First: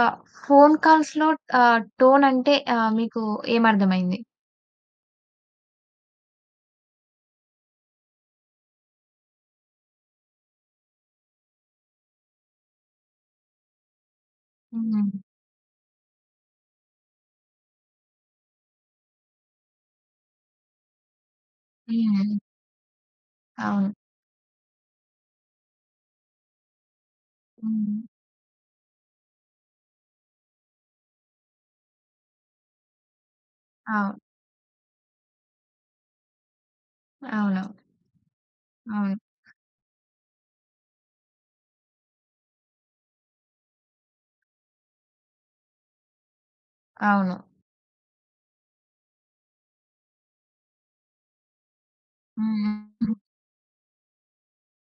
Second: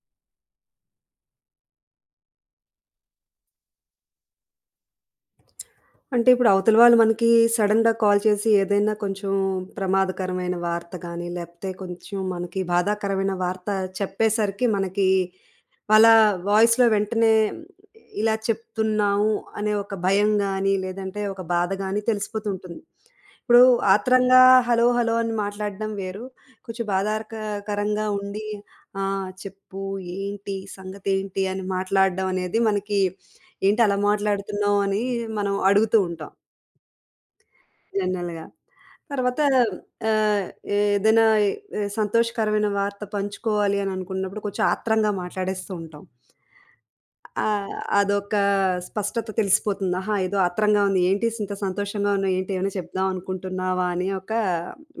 ఆ! Phone కాల్స్‌లో tone అంటే మీకు ఏమర్థమైంది? అంటే ఇప్పుడు అవతల వాళ్ళు మనకి సడెన్‌గా కాల్ చేసి ఏదైనా కొంచెం ప్రమాదకరమైన వార్త గాని, లేపోతే కొంచెం మనకి బాధాకరమైన వార్త చెప్పేసరికి మనకి హ్మ్. వాళ్ళ వాయిస్‌లో వెంటనే ఇలా చెప్తున్నాము అనే ఒక భయం గాని, లేదంటే ఒక బాధ గాని హ్మ్. తెలిసిపోతుంటుంది. ఇప్పుడు అవును. ఆత్రంగా హలో! హలో! అని మాట్లాడడం వేరు. కొంచెం హ్మ్. బాధారకరంగా ఉండి ఆ! చెప్పు ఏంటి సంగతేంటి అని మాట్లాడడం అనేది మనకి "ఏంటి అలా అవును. మాట్లాడుతున్నావు?" అని మనం అడుగుతూ ఉంటాం అవునవును. జనరల్‌గా. అవును. తర్వాత ఆహ్, ఏదైనా సంతోషకరమైన వార్త పంచుకోవాలి అని అనుకున్నప్పుడు కొంచెం ఆత్రంగా మాట్లాడేస్తూ ఉంటాం. అవును. ఆహ్, అదొక స్పష్టత తెలిసిపోతుంది. ఆహా! ఏదో ఆత్రంగా ఉంది. ఏంటి ఇంత సంతోషంగా ఉన్నావు? ఏంటి ఏమైనా చెప్దాం హ్మ్. అనుకుంటున్నావా? అనే ఒక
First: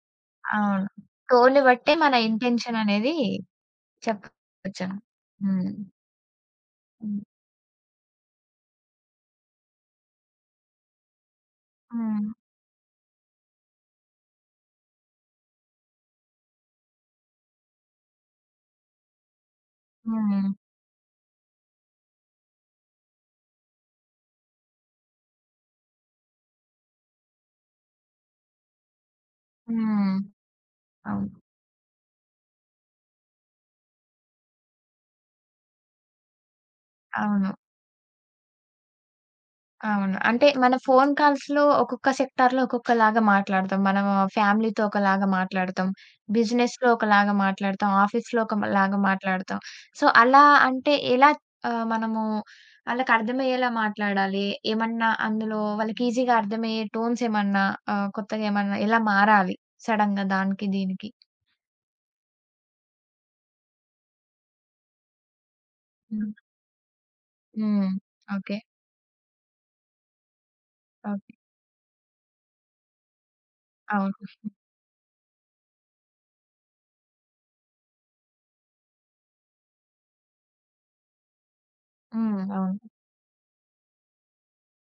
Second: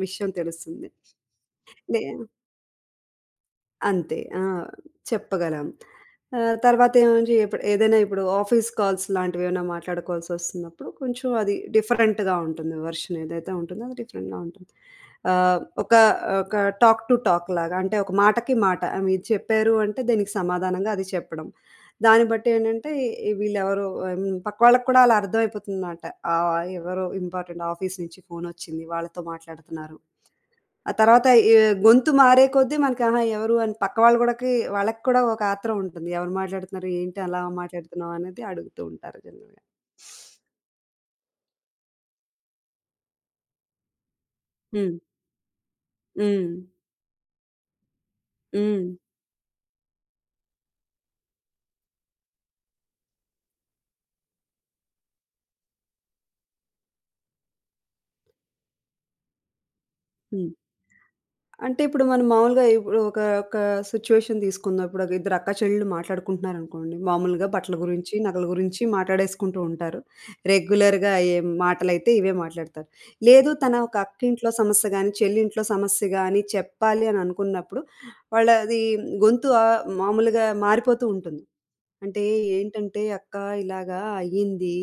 విషయం అవును. తెలుస్తుంది. టోన్‌ని బట్టే నే మన ఇంటెన్షన్ అనేది అంతే. ఆ! చెప్పొచ్చను. చెప్పగలం. హ్మ్. తర్వాత హ్మ్. ఏముంచి ఇప్పుడు ఏదైనా ఇప్పుడు ఆఫీస్ కాల్స్ లాంటివేమైనా మాట్లాడుకోవాల్సొస్తున్నప్పుడు కొంచెం అది హ్మ్. డిఫరెంట్‌గా ఉంటుంది. వెర్షన్ ఏదైతే ఉంటుందో అది డిఫరెంట్‌గా ఉంటుంది. ఒక ఒక టాక్ టు టాక్ లాగా అంటే ఒక మాటకి మాట మీరు చెప్పారు అంటే దానికి హ్మ్. సమాధానంగా అది చెప్పడం. దాన్ని బట్టి ఏంటంటే ఈ వీళ్ళెవరో పక్కోళ్ళకి కూడా అలా అర్థమైపోతుందన్నమాట. ఆహ్, ఎవరో ఇంపార్టెంట్ ఆఫీస్ నుంచి ఫోనొచ్చింది వాళ్ళతో మాట్లాడుతున్నారు. హ్మ్. ఆ తర్వాత అవును. ఈ గొంతు మారే కొద్దీ మనకి ఆహా! ఎవరు అని పక్క వాళ్ళు గూడాకి వాళ్ళకి కూడా ఒక ఆత్రం ఉంటుంది. ఎవరు మాట్లాడుతున్నారు? ఏంటి అలా అవును. మాట్లాడుతున్నావు? అనేది అడుగుతూ ఉంటారు జనరల్‌గా. అవును. అంటే మన ఫోను కాల్స్‌లో ఒక్కొక్క సెక్టార్‌లో ఒక్కొక్కలాగా మాట్లాడతాం. మనం ఫ్యామిలీతో హ్మ్. ఒకలాగా మాట్లాడతాం. హ్మ్. బిజినెస్‌లో ఒకలాగా మాట్లాడతాం. ఆఫీస్‌లో హ్మ్. ఒకలాగా మాట్లాడతాం. సో, అలా అంటే ఎలా మనము ఆళ్ళకర్థమయ్యేలా మాట్లాడాలి? ఏమన్నా అందులో వాళ్ళకి ఈజీగా అర్థమయ్యే టోన్స్ ఏమన్నా కొత్తగా ఏమన్నా ఎలా మారాలి? సడెన్‌గా హ్మ్. దానికి దీనికి? అంటే ఇప్పుడు మనం మామూలుగా ఇప్పుడు ఒక ఒక సిట్యుయేషన్ తీసుకుందాం. ఇప్పుడు ఒక ఇద్దరు అక్క చెల్లెళ్ళు హ్మ్. మాట్లాడుకుంటున్నారనుకోండి. మామూలుగా బట్టల హ్మ్. గురించి, నగల ఓకే. గురించి మాట్లాడేసుకుంటూ ఉంటారు. రెగ్యులర్‌గా ఓకే. అయ్యే మాటలైతే ఇవే మాట్లాడతారు. లేదు తన ఒక అవును. అక్కింట్లో సమస్య గాని, చెల్లింట్లో సమస్య గాని చెప్పాలి అని అనుకున్నప్పుడు వాళ్ళది గొంతు మామూలుగా మారిపోతూ ఉంటుంది. అంటే హ్మ్. అవును. ఏంటంటే, "అక్క ఇలాగా అయ్యింది"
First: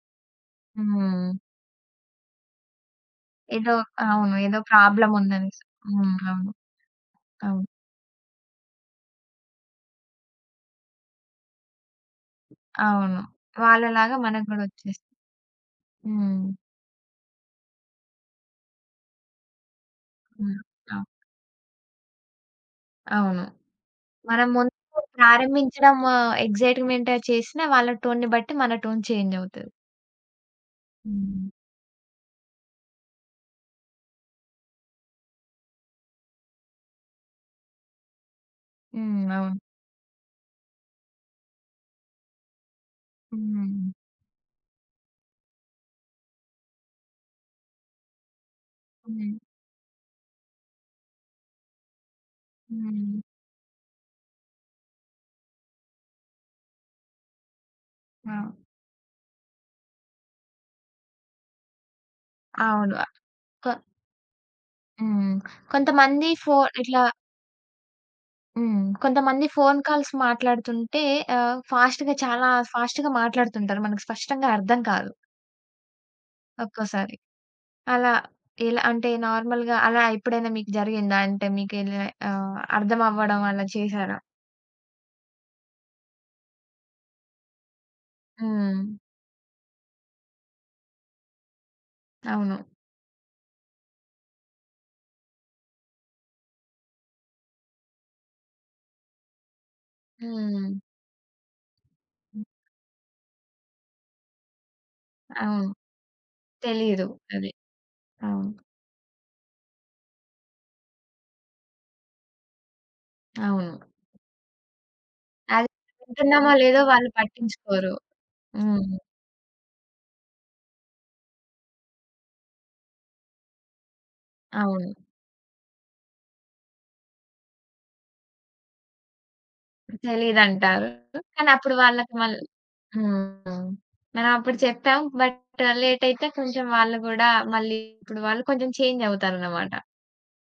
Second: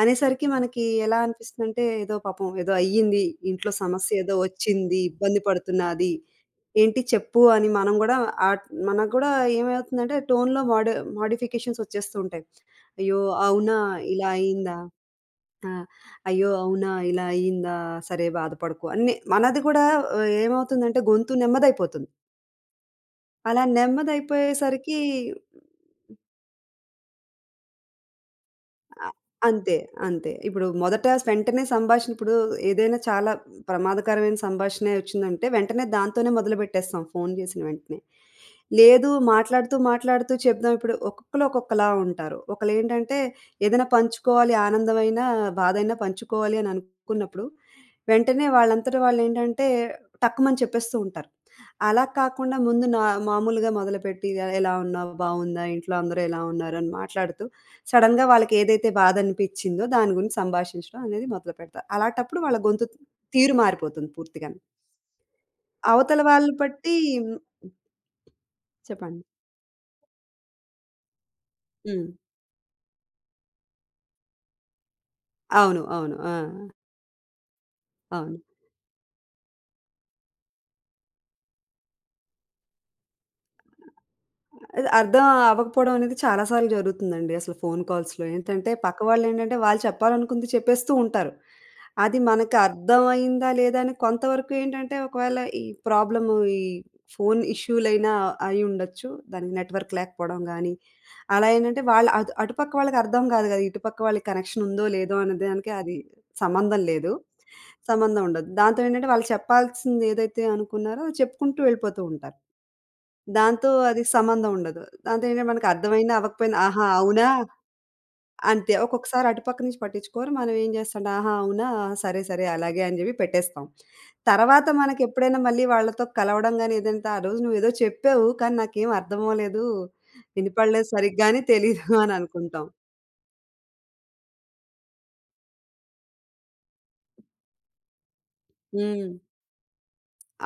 అనేసరికి మనకి ఎలా హ్మ్. అనిపిస్తుందంటే, ఏదో పాపం ఏదో అయ్యింది. ఇంట్లో ఏదో సమస్య ఏదో అవును. ఏదో వచ్చింది. ప్రాబ్లమ్ ఇబ్బంది ఉందనేసి. పడుతున్నాది. హ్మ్. అవును. ఏంటి చెప్పు అవును. అని మనం గూడా మనకు గూడా ఏమవుతుందంటే, టోన్‌లో మోడి మోడిఫికేషన్స్ వచ్చేస్తూ ఉంటాయి. "అయ్యో! అవును. అవునా! వాళ్ళలాగా ఇలా మనకు గూడా అయిందా? వచ్చేస్తుంది. ఆ! హ్మ్. అయ్యో! అవునా! ఇలా అయిందా? సరే బాధపడకు" అన్నీ మనది గూడా హ్మ్. ఏమవుతుందంటే అవ్ గొంతు నెమ్మదైపోతుంది. అవును. అలా మనం నెమ్మదైపోయేసరికి ముందు ప్రారంభించడం ఎక్సైట్‌మెంట్ చేసినా వాళ్ళ టోన్‌ని బట్టి మన టోన్ అ చేంజ్ అవుతది. అంతే. అంతే. ఇప్పుడు మొదట హ్మ్. వెంటనే సంభాషణ ఇప్పుడు ఏదైనా చాలా ప్రమాదకరమైన సంభాషణే వచ్చిందంటే, వెంటనే దాంతోనే మొదలుపెట్టేస్తాం ఫోను చేసిన వెంటనే. లేదు హ్మ్. అవును. మాట్లాడుతూ, మాట్లాడుతూ చెప్దాం ఇప్పుడు ఒక్కొక్కళ్ళు ఒక్కొక్కలా ఉంటారు. ఒకళ్ళేంటంటే ఏదైనా హ్మ్. పంచుకోవాలి ఆనందమైనా, బాధైనా పంచుకోవాలి అని అనుకున్నప్పుడు వెంటనే వాళ్ళంతట హ్మ్. వాళ్ళేంటంటే టక్కుమని చెప్పేస్తూ ఉంటారు. అలా కాకుండా ముందు నా హ్మ్. మామూలుగా మొదలుపెట్టి ఎలా ఉన్నావు? బావుందా? ఇంట్లో అందరూ ఎలా ఉన్నారు?" అని మాట్లాడుతూ సడెన్‌గా వాళ్ళకి అవును. ఏదైతే బాధనిపిచ్చిందో దాని గురించి సంభాషించడం అనేది మొదలుపెడతారు. అలాటప్పుడు వాళ్ళ గొంతు అవును. తీరు కొ మారిపోతుంది పూర్తిగాను. హ్మ్. అవతల కొంతమంది వాళ్ళు ఫో బట్టి ఇట్లా. ఉమ్, హ్మ్. చెప్పండి. కొంతమంది ఫోను కాల్స్ మాట్లాడుతుంటే హ్మ్. ఫాస్ట్‌గా చాలా ఫాస్ట్‌గా మాట్లాడుతుంటారు. మనకు స్పష్టంగా అర్థం కాదు అవును. అవును. ఆ! ఒక్కోసారి. అలా అవును. ఎలా అంటే నార్మల్‌గా అలా ఎప్పుడైనా మీకు జరిగిందా? అంటే మీకు ఇలా అర్థం అవ్వడం అలా చేశారా? అది అర్థం అవ్వకపోవడం అనేది చాలా సార్లు జరుగుతుందండి అసలు ఫోను కాల్స్‌లో. ఏంటంటే హ్మ్. పక్క వాళ్ళేంటంటే వాళ్ళు చెప్పాలనుకుంది చెప్పేస్తూ ఉంటారు. అది మనకు అవును. అర్థమయిందా లేదా అని కొంతవరకు ఏంటంటే ఒకవేళ ఈ ప్రాబ్లము ఈ ఫోను ఇష్యూలైనా అయి ఉండొచ్చు. దానికి నెట్‌వర్క్ లేకపోవడం హ్మ్. గానీ, అలా ఏంటంటే వాళ్ళు అటు అటుపక్క వాళ్ళకి అర్థం కాదు కదా! ఇటుపక్క వాళ్ళకి కనెక్షన్ ఉందో లేదో అనే అవును. దానికి అది సంబంధం తెలీదు. లేదు. అది. సంబంధం ఉండదు. అవును. దాంతో ఏంటంటే వాళ్ళు చెప్పాల్సింది ఏదైతే అనుకున్నారో అది చెప్పుకుంటూ వెళ్ళిపోతూ ఉంటారు. దాంతో అవును. అది సంబంధం ఉండదు. దాంతో ఏంటంటే మనకు అది అర్థమైనా, వింటున్నామో అవ్వకపోయినా లేదో ఆహా! వాళ్ళు అవునా? పట్టించుకోరు. అంతే. హ్మ్. ఒక్కొక్కసారి అటుపక్క నుంచి పట్టించుకోరు. మనం ఏం చేస్తాం ఆహా! అవునా! ఆ, సరే, సరే అలాగే అని చెప్పి పెట్టేస్తాం. తర్వాత అవును. మనకెప్పుడైనా మళ్ళీ వాళ్ళతో కలవడం గాని ఏదంటే, "ఆ రోజు నువ్వేదో చెప్పావు కానీ నాకేం అర్థమవ్వలేదు. తెలీదంటారు. వినపడలేదు సరిగ్గా అని కానీ అప్పుడు తెలీదు" అని వాళ్ళకి మళ్ళీ అనుకుంటాం. హ్మ్. మనం అప్పుడు చెప్పాం. బట్ లేట్ అయితే కొంచెం వాళ్ళు గూడా మళ్ళీ ఇప్పుడు వాళ్ళు కొంచెం చేంజ్ హ్మ్. అవుతారన్నమాట.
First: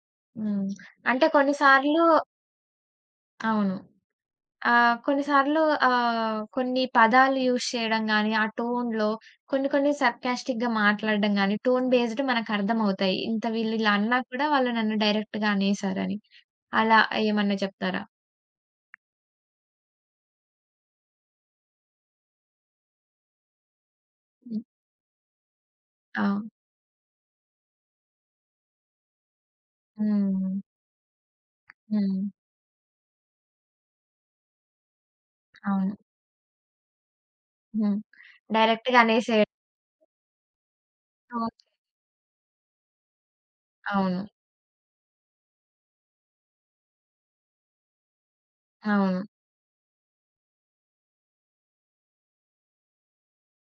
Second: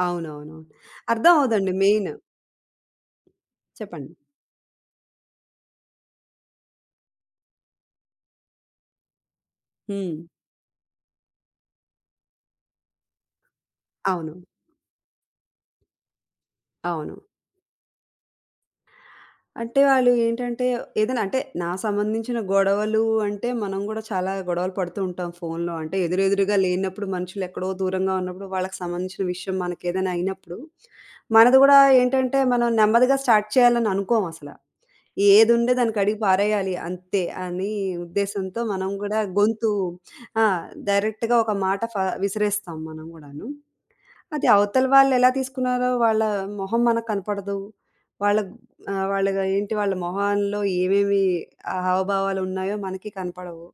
అవునవునవును. హ్మ్. అంటే అర్థం కొన్ని అవ్వదండి సార్లు మెయిన్. అవును. చెప్పండి. కొన్నిసార్లు కొన్ని పదాలు యూజ్ చేయడం గాని, ఆ టోన్‌లో కొన్ని కొన్ని హ్మ్. సర్కాస్టిక్‌గా మాట్లాడడం గాని, టోన్ బేస్డ్ మనకర్థమవుతాయి. ఇంత వీళ్ళు ఇలా అన్నా అవును. కూడా వాళ్ళు నన్ను డైరెక్ట్‌గా అనేసారని. అలా అవును. ఏమన్నా చెప్తారా? అంటే వాళ్ళు ఏంటంటే, ఏదైనా అంటే నా సంబంధించిన గొడవలు అంటే, మనం గూడా చాలా హ్మ్. గొడవలు పడుతూ ఉంటాం ఫోనులో. అంటే ఆ! ఎదురెదురుగా లేనప్పుడు, మనుషులెక్కడో దూరంగా ఉన్నప్పుడు, వాళ్ళకి సంబంధించిన విషయం మనకేదైనా హ్మ్. అయినప్పుడు, మనది గూడా హ్మ్. ఏంటంటే, మనం నెమ్మదిగా స్టార్ట్ చేయాలని అనుకోమసల. ఏదుంటే దాన్ని అవును. కడిగి పారేయాలి అంతే అని హ్మ్. ఉద్దేశంతో మనం డైరెక్ట్‌గా గూడా అనేసేయడం. గొంతు ఆ! డైరెక్ట్‌గా అవును. ఒక మాట విసిరేస్తాం మనం గూడాను. అది అవతల వాళ్ళెలా తీసుకున్నారో వాళ్ళ మొహం మనకు కనపడదు. వాళ్ళ ఆహ్, అవును. వాళ్ళ ఏంటి వాళ్ళ మొహాల్లో ఏమేమి ఆ హావభావాలున్నాయో మనకి కనపడవు.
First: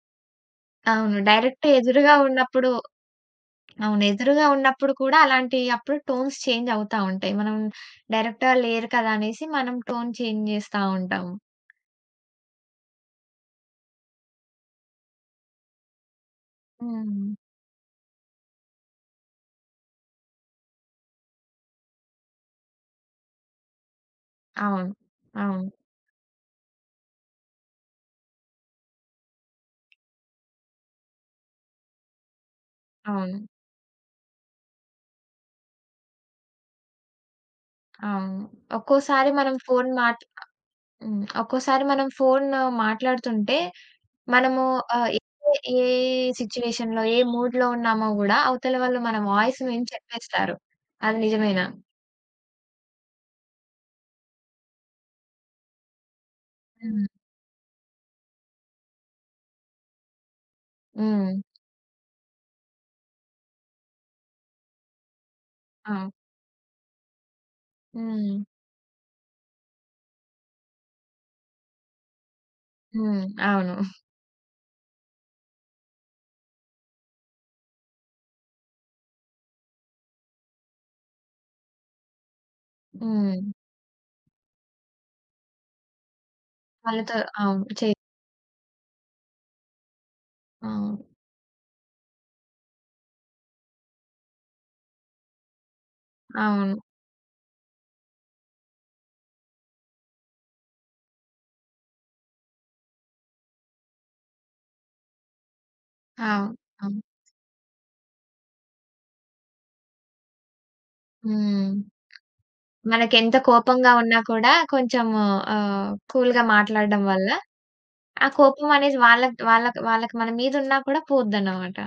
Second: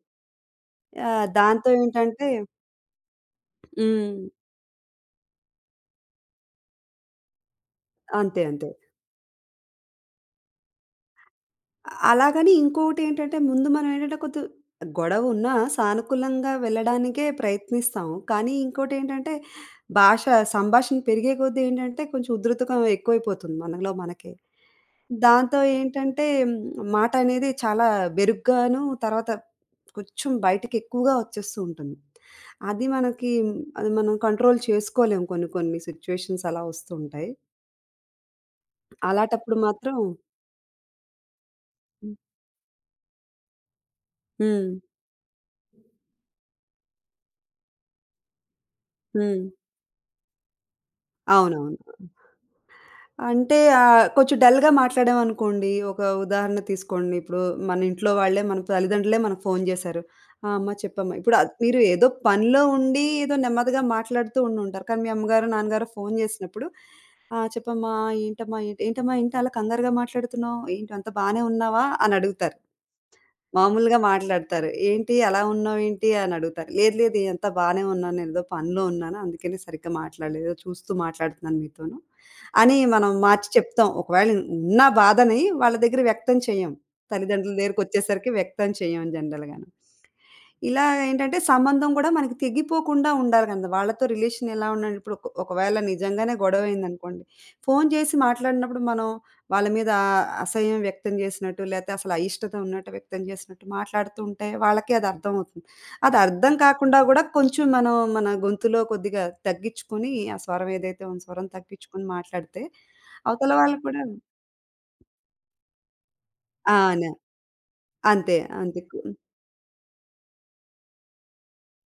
అవును. డైరెక్ట్ దాంతో ఎదురుగా ఏంటంటే ఉన్నప్పుడు అవును. హ్మ్. ఎదురుగా ఉన్నప్పుడు కూడా అలాంటి అప్పుడు టోన్స్ చేంజ్ అవుతా ఉంటాయి. మనం అంతే. డైరెక్ట్‌గా అంతే. లేరు కదా! అనేసి మనం టోన్ చేంజ్ చేస్తా ఉంటాము. అలాగని ఇంకొకటేంటంటే ముందు మనం ఏంటంటే కొంచెం గొడవున్నా సానుకూలంగా వెళ్ళడానికే హ్మ్. ప్రయత్నిస్తాం. కానీ ఇంకోటేంటంటే భాష సంభాషణ పెరిగే కొద్దీ ఏంటంటే కొంచెం ఉధృతకం ఎక్కువైపోతుంది మనలో మనకే. అవును. దాంతో అవును. ఏంటంటే మాటనేది చాలా బెరుగ్గాను, తర్వాత కొంచెం బయటికెక్కువగా వచ్చేస్తూ ఉంటుంది. అది మనకి అవును. అది మనం కంట్రోల్ చేసుకోలేం కొన్ని కొన్ని సిట్యుయేషన్స్ అలా వస్తూ ఉంటాయి. అవును. ఒక్కోసారి మనం అలాటప్పుడు ఫోను మాత్రం హ్మ్. ఒక్కోసారి మనం ఫోను మాట్లాడుతుంటే మనము హ్మ్. ఏ ఏ సిట్యుయేషన్‌లో, ఏ మూడ్‌లో ఉన్నామో గూడా అవతల వాళ్ళు మన హ్మ్. వాయిస్ విని చెప్పేస్తారు. అది నిజమేనా? అవునవును. అంటే కొంచెం డల్‌గా మాట్లాడామనుకోండి, ఒక ఉదాహరణ హ్మ్. తీసుకోండి. ఇప్పుడు మన ఇంట్లో వాళ్ళే, మన తల్లిదండ్రులే మనకు ఫోను జేశారు. "ఆ! అమ్మ చెప్పమ్మా." హ్మ్. ఇప్పుడు మీరు ఏదో పనిలో ఉండి, ఏదో నెమ్మదిగా మాట్లాడుతూ ఉండుంటారు. కానీ మీ అమ్మగారు, నాన్నగారు అవును. ఫోను జేసినప్పుడు, "ఆ! చెప్పమ్మా, హ్మ్. ఏంటమ్మా ఏంటి అలా కంగారుగా మాట్లాడుతున్నావు? ఏంటి అంతా బానే ఉన్నావా?" అని అడుగుతారు. హ్మ్. అవును. మామూలుగా మాట్లాడతారు. "ఏంటి అలా ఉన్నావు ఏంటి?" అని అడుగుతారు. లేదు లేదు అంతా బానే ఉన్నాను. నేనేదో పనిలో ఉన్నాను. అందుకని సరిగ్గా మాట్లాడలేదు. ఏదో చూస్తూ మాట్లాడుతున్నాను మీతోను" అని మనం హ్మ్. మార్చి చెప్తాం. ఒకవేళ ఉన్న బాధని వాళ్ళ దగ్గర వ్యక్తం చేయం. వాళ్ళతో తల్లిదండ్రుల అవును. దగ్గరికొచ్చేసరికి వ్యక్తం చేయం జనరల్‌గాను. ఇలా అవును. ఏంటంటే సంబంధం గూడా మనకి తెగిపోకుండా ఉండాలి గదా! వాళ్ళతో రిలేషన్ ఎలా ఉండాలి ఇప్పుడు ఒకవేళ నిజంగానే అవును. గొడవయిందనుకోండి, ఫోన్ చేసి మాట్లాడినప్పుడు మనం వాళ్ళ మీద అసహ్యం వ్యక్తం చేసినట్టు, లేతే అసలు అయిష్టత ఉన్నట్టు వ్యక్తం చేసినట్టు మాట్లాడుతూ ఉంటే వాళ్ళకి అది అర్థమవుతుంది. అది అర్థం అవును. కాకుండా అవును. గూడా కొంచెం మనం మన గొంతులో కొద్దిగా తగ్గించుకొని, ఆ స్వరం ఏదైతే ఉంది స్వరం హ్మ్. తగ్గించుకొని మాట్లాడితే మనకెంత అవతల వాళ్ళు కోపంగా కూడా ఉన్నా కూడా కొంచెము కూల్‌గా ఆ! మాట్లాడడం న వల్ల ఆ అంతే. కోపం అంతే. అనేది వాళ్ళకి వాళ్ళకి వాళ్ళకి మన మీద ఉన్నా కూడా పోద్దన్నమాట.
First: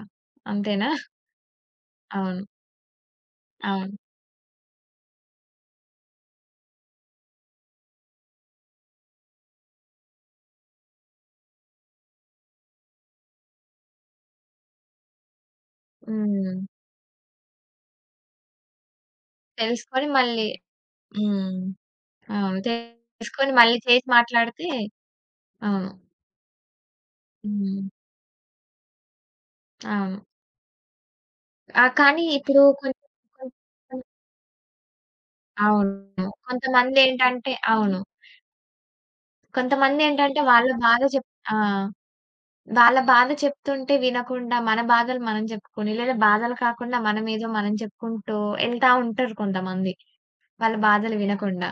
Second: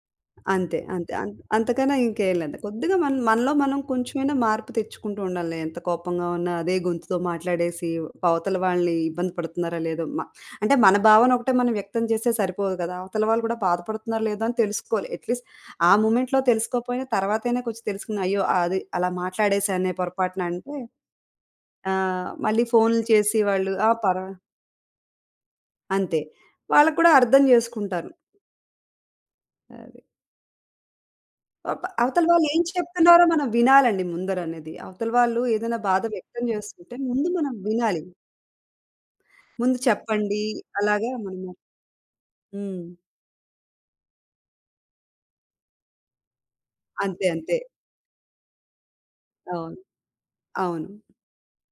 అంతే. అంతేనా? అంతే. అంతకన్నా ఇంకేం అవును. లేదు. కొద్దిగా మనలో మనం అవును. కొంచెమైనా మార్పు తెచ్చుకుంటూ ఉండాలి. ఎంత కోపంగా ఉన్నా అదే గొంతుతో మాట్లాడేసి అవతల వాళ్ళని ఇబ్బంది పడుతున్నారా లేదో అంటే మన భావన ఒకటే మనం వ్యక్తం చేస్తే సరిపోదు కదా! అవతల వాళ్ళు కూడా బాధపడుతున్నారో లేదో అని తెలుసుకోవాలి. అట్‌లీస్ట్ ఆ మొమెంట్‌లో హ్మ్. తెలుసుకోకపోయినా తర్వాతైనా కొంచెం తెలుసుకుని అయ్యో! అది అలా మాట్లాడేశానే తెలుసుకొని పొరపాటున మళ్ళీ అంటే హ్మ్. అవును. మళ్ళీ ఫోన్‌లు చేసి తెలుసుకొని వాళ్ళు మళ్ళీ ఆ! చేసి మాట్లాడితే అవును. అంతే. వాళ్ళకి కూడా అర్థం హ్మ్. చేసుకుంటారు. అది. అవును. ఆ! అవతల కానీ వాళ్ళు ఏం ఇప్పుడు కొంచెం చెప్తున్నారో మనం కొంచెం వినాలండి ముందరనేది. అవతల వాళ్ళు ఏదైనా బాధ అవును. వ్యక్తం చేస్తుంటే ముందు కొంతమందేంటంటే మనం అవును. వినాలి. ముందు కొంతమందేంటంటే చెప్పండి. వాళ్ళ బాధ అలాగా మనము ఆ! హ్మ్. వాళ్ళ బాధ చెప్తుంటే వినకుండా, మన బాధలు మనం చెప్పుకొని, లేదా బాధలు కాకుండా అంతే. మనమేదో అంతే. మనం చెప్పుకుంటూ ఎళ్తా ఉంటారు అవును. కొంతమంది. వాళ్ళ అవును. బాధలు వినకుండా.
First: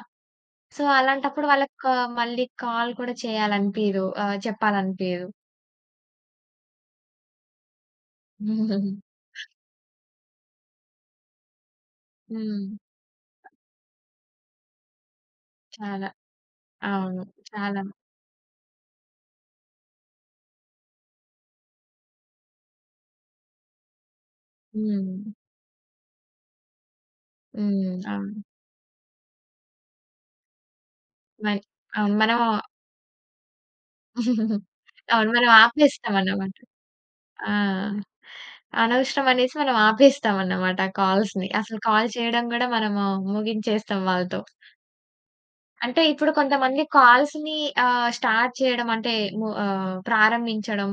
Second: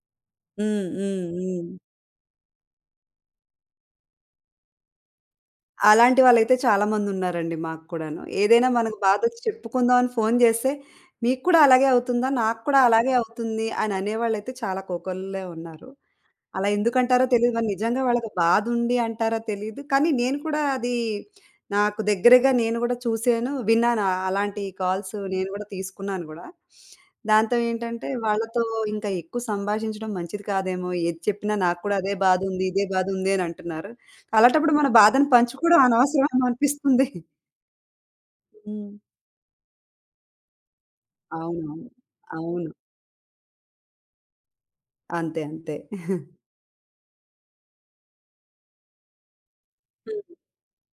సో, హ్మ్. హ్మ్. అలాంటప్పుడు హ్మ్. వాళ్ళకి మళ్ళీ కాల్ కూడా చేయాలనిపియదు. చెప్పాలనిపియదు. అలాంటి వాళ్ళైతే చాలా మందున్నారండి మాకు కూడాను. ఏదైనా మనకు బాధొచ్చి చెప్పుకుందాం అని ఫోను చేస్తే, "మీకు కూడా అలాగే అవుతుందా? నాకు హ్మ్. కూడా అలాగే అవుతుంది" అని అనేవాళ్ళైతే చాలా కోకొల్లే ఉన్నారు. చాలా. అలా అవును. ఎందుకంటారో తెలీదు. మరి చాలా. నిజంగా వాళ్ళకి బాధుండి అంటారో తెలీదు. కానీ నేను కూడా అది నాకు దగ్గరగా నేను గూడా చూసాను, విన్నాను. అలాంటి కాల్స్ హ్మ్. నేను గూడా తీసుకున్నాను గూడా. దాంతో హ్మ్. ఏంటంటే అవును. వాళ్ళతో ఇంకా ఎక్కువ సంభాషించడం మంచిది కాదేమో! ఏది చెప్పినా మన్ నాకు కూడా అదే అవును. మనం బాధుంది, ఇదే బాధుంది అని అంటున్నారు. అలాంటప్పుడు మన బాధను అవును. మనం పంచుకోవడం అనవసరమేమో ఆపేస్తామన్నమాట. అనిపిస్తుంది. ఆ! హ్మ్. అనవసరం అనేసి మనం ఆపేస్తామన్నమాట ఆ కాల్స్‌ని. అసలు అవునవును. కాల్ అవును. చేయడం గూడా అవును, మనము ముగించేస్తాం వాళ్ళతో. అంతే. అంతే. అంటే ఇప్పుడు కొంతమంది కాల్స్‌ని స్టార్ట్ చేయడం అంటే హ్మ్. ప్రారంభించడం,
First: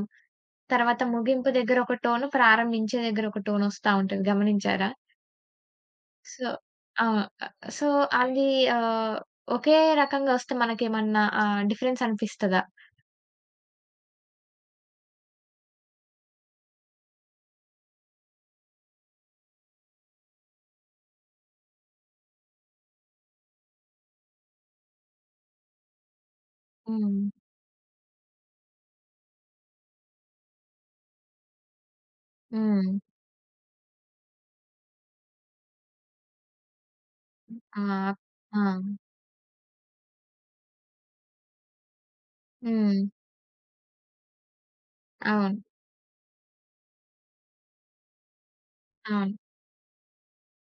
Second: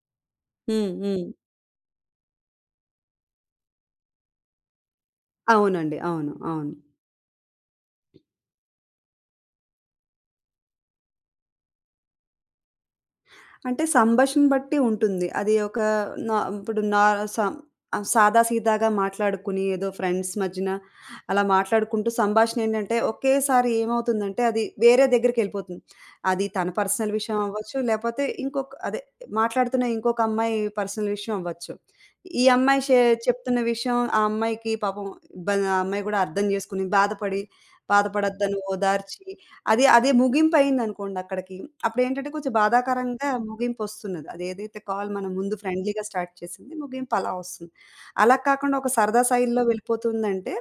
హ్మ్. తర్వాత హ్మ్. ముగింపు దగ్గర ఒక టోన్, ప్రారంభించే దగ్గర ఒక టోన్ ఒస్తా ఉంటది గమనించారా? అవునండి. అవును. సో అవును. ఆ! సో, అది ఆహ్, ఒకే రకంగా ఒస్తే మనకేమన్నా డిఫరెన్స్ అనిపిస్తదా? అంటే సంభాషణ బట్టి ఉంటుంది. అది ఒక నా ఇప్పుడు నా సం సాదా సీదాగా మాట్లాడుకుని ఏదో ఫ్రెండ్స్ మధ్యన అలా మాట్లాడుకుంటూ సంభాషణ ఏంటంటే ఒకేసారి ఏమవుతుందంటే అది వేరే దగ్గరికెళ్ళిపోతుంది. అది తన పర్సనల్ హ్మ్. విషయం అవ్వచ్చు, లేపోతే ఇంకొక అదే మాట్లాడుతున్న ఇంకొక అమ్మాయి పర్సనల్ విషయం అవ్వచ్చు. ఈ అమ్మాయి హ్మ్. షే చెప్తున్న విషయం ఆ అమ్మాయికి పాపం ఆ అమ్మాయి గూడా అర్థం జేసుకొని బాధపడి, ఆ! బాధపడొద్దని ఆ! ఓదార్చి అది అదే ముగింపు అయిందనుకోండి అక్కడికి. అప్పుడేంటంటే కొంచెం హ్మ్. బాధాకరంగా ముగింపొస్తున్నది. అదేదైతే కాల్ మనం ముందు అవును. ఫ్రెండ్లీగా స్టార్ట్ చేసింది, ముగింపు అలా వస్తుంది. అలా కాకుండా ఒక సరదా అవును. శైలిలో వెళ్ళిపోతుందంటే,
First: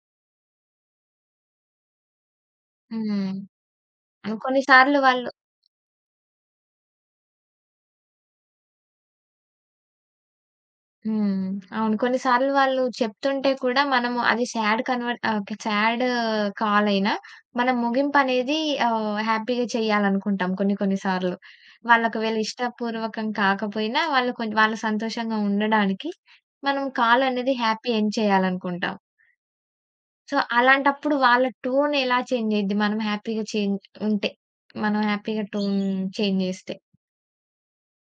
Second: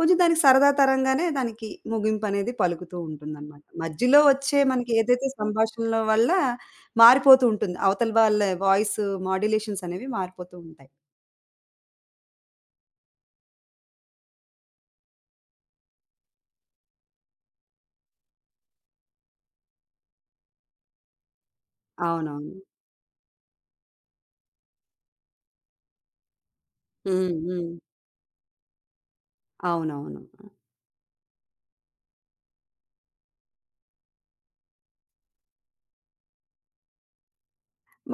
కొంచెం దానికి సరదా తరంగానే దానికి ముగింపనేది పలుకుతూ హ్మ్. ఉంటుందనమాట. మధ్యలో హ్మ్. వచ్చే కొన్ని మనకి సార్లు ఏదైతే వాళ్ళు సంభాషణల వల్ల మారిపోతూ ఉంటుంది. అవతల వాళ్ళ వాయిస్ మోడ్యులేషన్స్ అనేవి మారిపోతూ ఉంటాయి. హ్మ్. అవును. కొన్ని సార్లు వాళ్ళు చెప్తుంటే కూడా మనము అది సాడ్ ఓకే. సాడ్ కాల్ అయినా మనం ముగింపనేది హ్యాపీగా చేయాలనుకుంటాం కొన్ని కొన్ని సార్లు. వాళ్ళొకవేళ అవునవును. ఇష్టపూర్వకం కాకపోయినా వాళ్ళు సంతోషంగా ఉండడానికి మనం కాల్ హ్మ్. అనేది హ్మ్. హ్యాపీ ఎండ్ చేయాలనుకుంటాం. అవునవును. సో, అలాంటప్పుడు వాళ్ళ టోన్ ఎలా చేంజ్ అయ్యిద్ది మనం హ్యాపీగా చేంజ్ ఉంటే? మనం హ్యాపీగా టోన్ చేంజ్ చేస్తే?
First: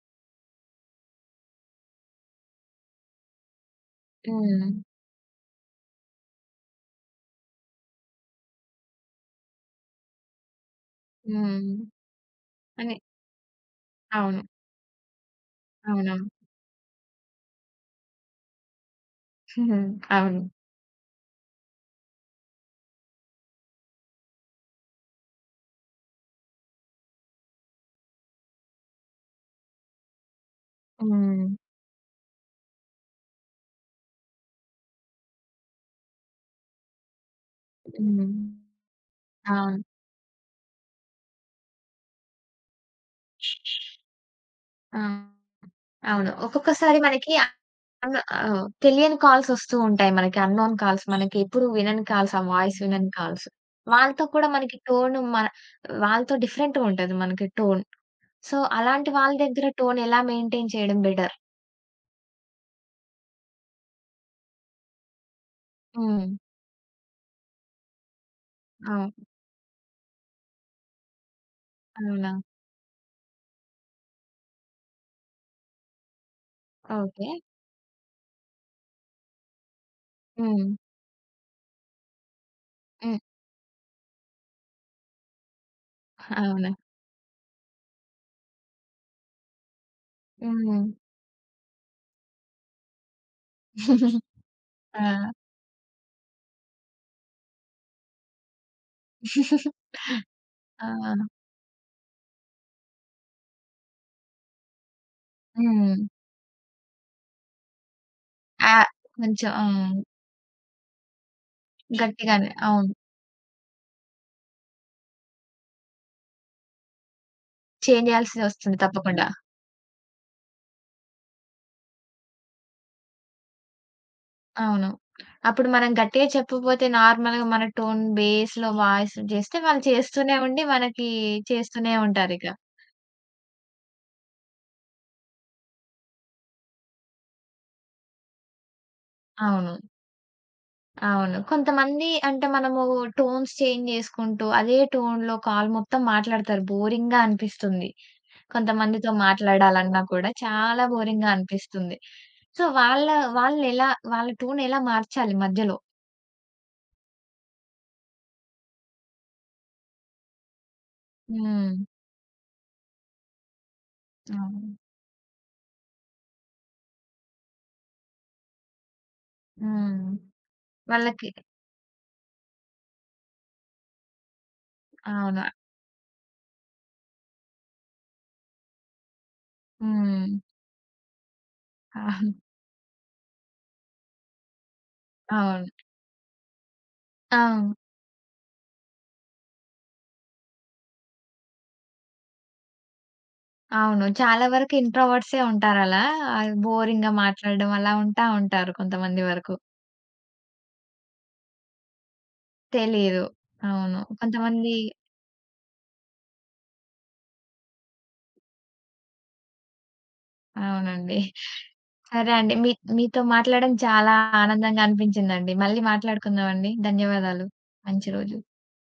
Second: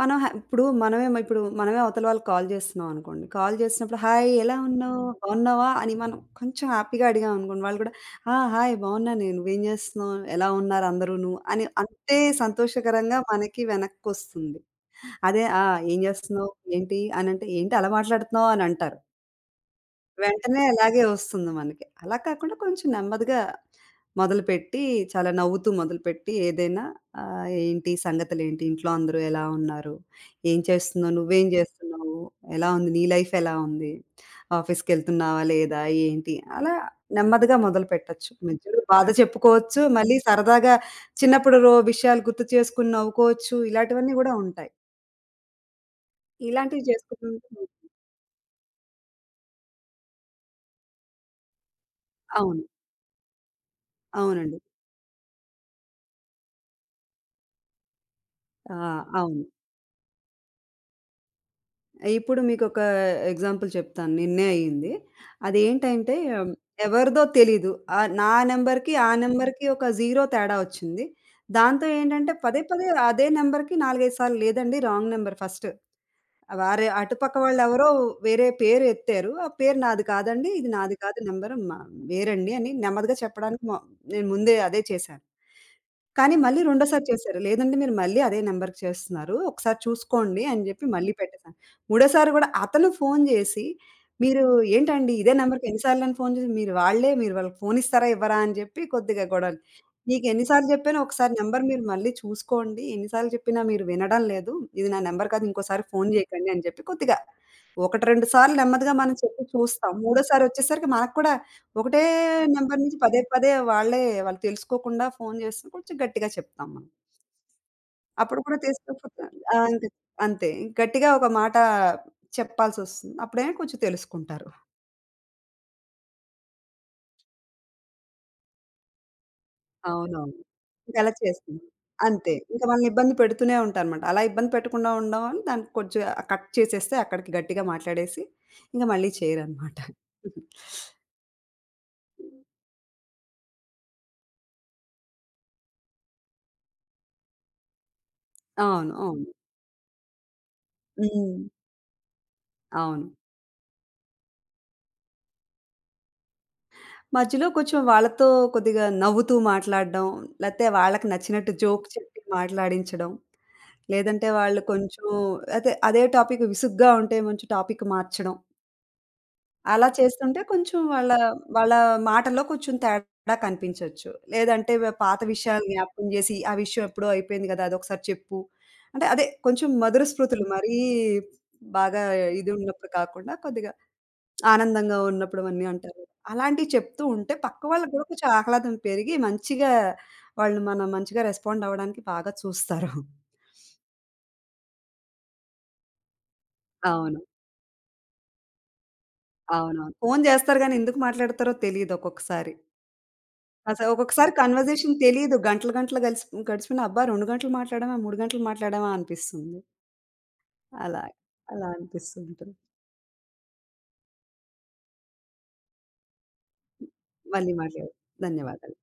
మనం హ ఇప్పుడు మనమే మ ఇప్పుడు మనమే అవతల వాళ్ళకి కాల్ చేస్తున్నాం అనుకోండి. కాల్ చేసినప్పుడు హాయ్ ఎలా హ్మ్. ఉన్నావు? బాగున్నావా? అని మనం కొంచెం హ్యాపీగా అడిగామనుకోండి. వాళ్ళు కూడా ఆ! హాయ్ బాగున్నాను నేను. నువ్వేం చేస్తున్నావు? ఎలా ఉన్నారు అందరూను? అని హ్మ్. అంతే అని సంతోషకరంగా మనకి అవును. వెనక్కొస్తుంది. అదే ఆ! ఏం అవునవును. చేస్తున్నావు? ఏంటి? అనంటే ఏంటి అలా మాట్లాడుతున్నావు? అని అంటారు. హుహు. అవును. వెంటనే అలాగే వస్తుంది మనకి. అలా కాకుండా కొంచెం నెమ్మదిగా మొదలుపెట్టి చాలా నవ్వుతూ మొదలుపెట్టి ఏదైనా ఏంటి సంగతులేంటి? ఇంట్లో అందరూ ఎలా ఉన్నారు? ఏం చేస్తున్నావు? నువ్వేం హ్మ్. చేస్తున్నావు? ఎలా ఉంది? నీ లైఫ్ ఎలా ఉంది? ఆఫీస్‌కెళ్తున్నావా? లేదా? ఏంటి? అలా నెమ్మదిగా హ్మ్. మొదలుపెట్టొచ్చు. మధ్యలో బాధ అవును. చెప్పుకోవచ్చు. మళ్ళీ సరదాగా చిన్నప్పుడు రో విషయాలు గుర్తు చేసుకొని నవ్వుకోవచ్చు. ఇలాంటివన్నీ గూడా ఉంటాయి. ఆ! అవును. ఇలాంటివి ఒక్కొక్కసారి చేసుకుంటూ మనకి ఉంటే- తెలియని కాల్స్ ఒస్తూ ఉంటాయి మనకి. అన్‌నోన్ కాల్స్ మనకి ఎప్పుడు వినని కాల్స్. ఆ అవును. వాయిస్ వినని కాల్స్. వాళ్ళతో కూడా అవునండి. మనకి టోన్ వాళ్ళతో డిఫరెంట్‌గా ఉంటది మనకి టోన్. సో, ఆ! అలాంటి వాళ్ళ అవును. దగ్గర టోన్ ఎలా మెయింటైన్ చేయడం బెటర్? ఇప్పుడు మీకొక ఎగ్జాంపుల్ చెప్తాను. నిన్నే అయింది. అదేంటంటే హ్మ్. ఎవరిదో తెలీదు. నా నంబర్‌కి, ఆ అవు నంబర్‌కి ఒక జీరో తేడా వచ్చింది. దాంతో ఏంటంటే అవునా? పదే పదే అదే నంబర్‌కి 4, 5 సార్లు లేదండి రాంగ్ నంబర్ ఫస్ట్ వారి ఓకే. అటుపక్క వాళ్ళెవరో వేరే పేరు ఎత్తారు. ఆ పేరు నాది కాదండి. హ్మ్. ఇది నాది కాదు నంబరు మా వేరండి అని నెమ్మదిగా హ్మ్. చెప్పడానికి నేను ముందే అదే చేశాను. కానీ మళ్ళీ అవునా? రెండోసారి చేశారు. లేదండి మీరు మళ్ళీ అదే నంబర్‌కి చేస్తున్నారు. ఒకసారి చూసుకోండి అని హ్మ్. జెప్పి మళ్ళీ పెట్టేసాను. మూడోసారి గూడా అతను ఫోను జేసి, "మీరు ఏంటండి ఆ! ఇదే నంబర్‌కి ఎన్ని సార్లని ఫోను చేసి మీరు వాళ్ళకి ఫోను ఇస్తారా? ఇవ్వరా?" అని జెప్పి కొద్దిగా గొడవ మీకెన్ని సార్లు ఆ! జెప్పానో ఒకసారి నంబర్ మీరు మళ్ళీ చూసుకోండి. ఎన్ని సార్లు చెప్పినా మీరు వినడం లేదు. ఇది నా నంబర్ కాదు ఇంకోసారి హ్మ్. ఫోను జేయకండి అని చెప్పి కొద్దిగా 1, 2 సార్లు ఆ! నెమ్మదిగా మనం చెప్పి కొంచెం ఆ! చూస్తాం. మూడోసారి వచ్చేసరికి మనకు కూడా ఒకటే గట్టిగానే. నంబర్ అవును. నుంచి పదే పదే వాళ్ళు తెలుసుకోకుండా ఫోను చేస్తే కొంచెం గట్టిగా చెప్తాం మనం. చేంజ్ అప్పుడు కూడా జేయాల్సిదొస్తుంది తీసుకోకపోతే తప్పకుండా. ఆ! అంతే. అంతే. గట్టిగా ఒక మాట చెప్పాల్సొస్తుంది. అప్పుడే కొంచెం తెలుసుకుంటారు. హ్మ్. అవును. అప్పుడు మనం గట్టిగా చెప్పకపోతే నార్మల్‌గా మన టోన్ బేస్‌లో వాయిస్ జేస్తే వాళ్ళు అవునవును. చేస్తూనే ఉండి మనకి ఇంకలా చేస్తుంది. చేస్తూనే అంతే. ఉంటారిక. ఇంక వాళ్ళని ఇబ్బంది పెడుతూనే ఉంటానమాట. అలా ఇబ్బంది పెట్టకుండా ఉండమని దాన్ని కొంచెం కట్ చేసేస్తే అక్కడికి గట్టిగా మాట్లాడేసి ఇంక మళ్ళీ అవును. చేయరనమాట. అవును. కొంతమంది అంటే మనము టోన్స్ చేంజ్ జేసుకుంటూ అదే టోన్‌లో కాల్ మొత్తం మాట్లాడతారు. బోరింగ్‌గా అనిపిస్తుంది. అవును. కొంతమందితో అవును. మాట్లాడాలన్నా కూడా చాలా బోరింగ్‌గా హ్మ్. అనిపిస్తుంది. సో, అవును. వాళ్ళెలా వాళ్ళ టోన్ ఎలా మార్చాలి మధ్యలో? మధ్యలో కొంచెం వాళ్ళతో కొద్దిగా నవ్వుతూ మాట్లాడడం, లేతే వాళ్ళకి నచ్చినట్టు హ్మ్. జోక్ చెప్పి మాట్లాడించడం, లేదంటే వాళ్ళు అవును. కొంచెం అదే అదే టాపిక్ విసుగ్గా ఉంటే కొంచెం టాపిక్ మార్చడం. అలా హ్మ్. చేస్తుంటే కొంచెం వాళ్ళ, వాళ్ళకి వాళ్ళ మాటల్లో కొంచెం తేడా కనిపించొచ్చు. లేదంటే పాత అవును. విషయాలు జ్ఞాపకం జేసి, "ఆ విషయం ఎప్పుడో అయిపోయింది గదా! అదొకసారి చెప్పు." అంటే అదే కొంచెం మధుర హ్మ్. స్మృతులు మరీ బాగా అవును. ఇది ఉన్నప్పుడు కాకుండా కొద్దిగా ఆనందంగా ఉన్నప్పుడు అవన్నీ అవును. అంటారు. అలాంటివి చెప్తూ ఉంటే పక్క అవును. వాళ్ళకి గూడా కొంచెం ఆహ్లాదం పెరిగి మంచిగా వాళ్ళు మనం మంచిగా రెస్పాండ్ అవ్వడానికి బాగా చూస్తారు. అవును. చాలా వరకు ఇంట్రోవర్ట్సే ఉంటారలా. బోరింగ్‌గా అవును. మాట్లాడడం అలా ఉంటా ఉంటారు కొంతమంది వరకు. అవునవును. ఫోను జేస్తారు గానీ ఎందుకు మాట్లాడతారో తెలీదు ఒక్కొక్కసారి. తెలీదు. అసలు అవును. ఒక్కొక్కసారి కొంతమంది కన్వర్జేషన్ తెలీదు. గంటలు గంటలు గలిసి గడిచిపోయిన అబ్బా! 2 గంటలు మాట్లాడామా, 3 గంటలు మాట్లాడామా అనిపిస్తుంది. అలా అవునండి. అలా అనిపిస్తూ సరే అండి. ఉంటుంది. మీతో మాట్లాడడం చాలా ఆనందంగా అనిపించిందండి. మళ్ళీ మాట్లాడుకుందామండి. ధన్యవాదాలు. మళ్ళీ మాట్లాడదాం. మంచి రోజు. ధన్యవాదాలు.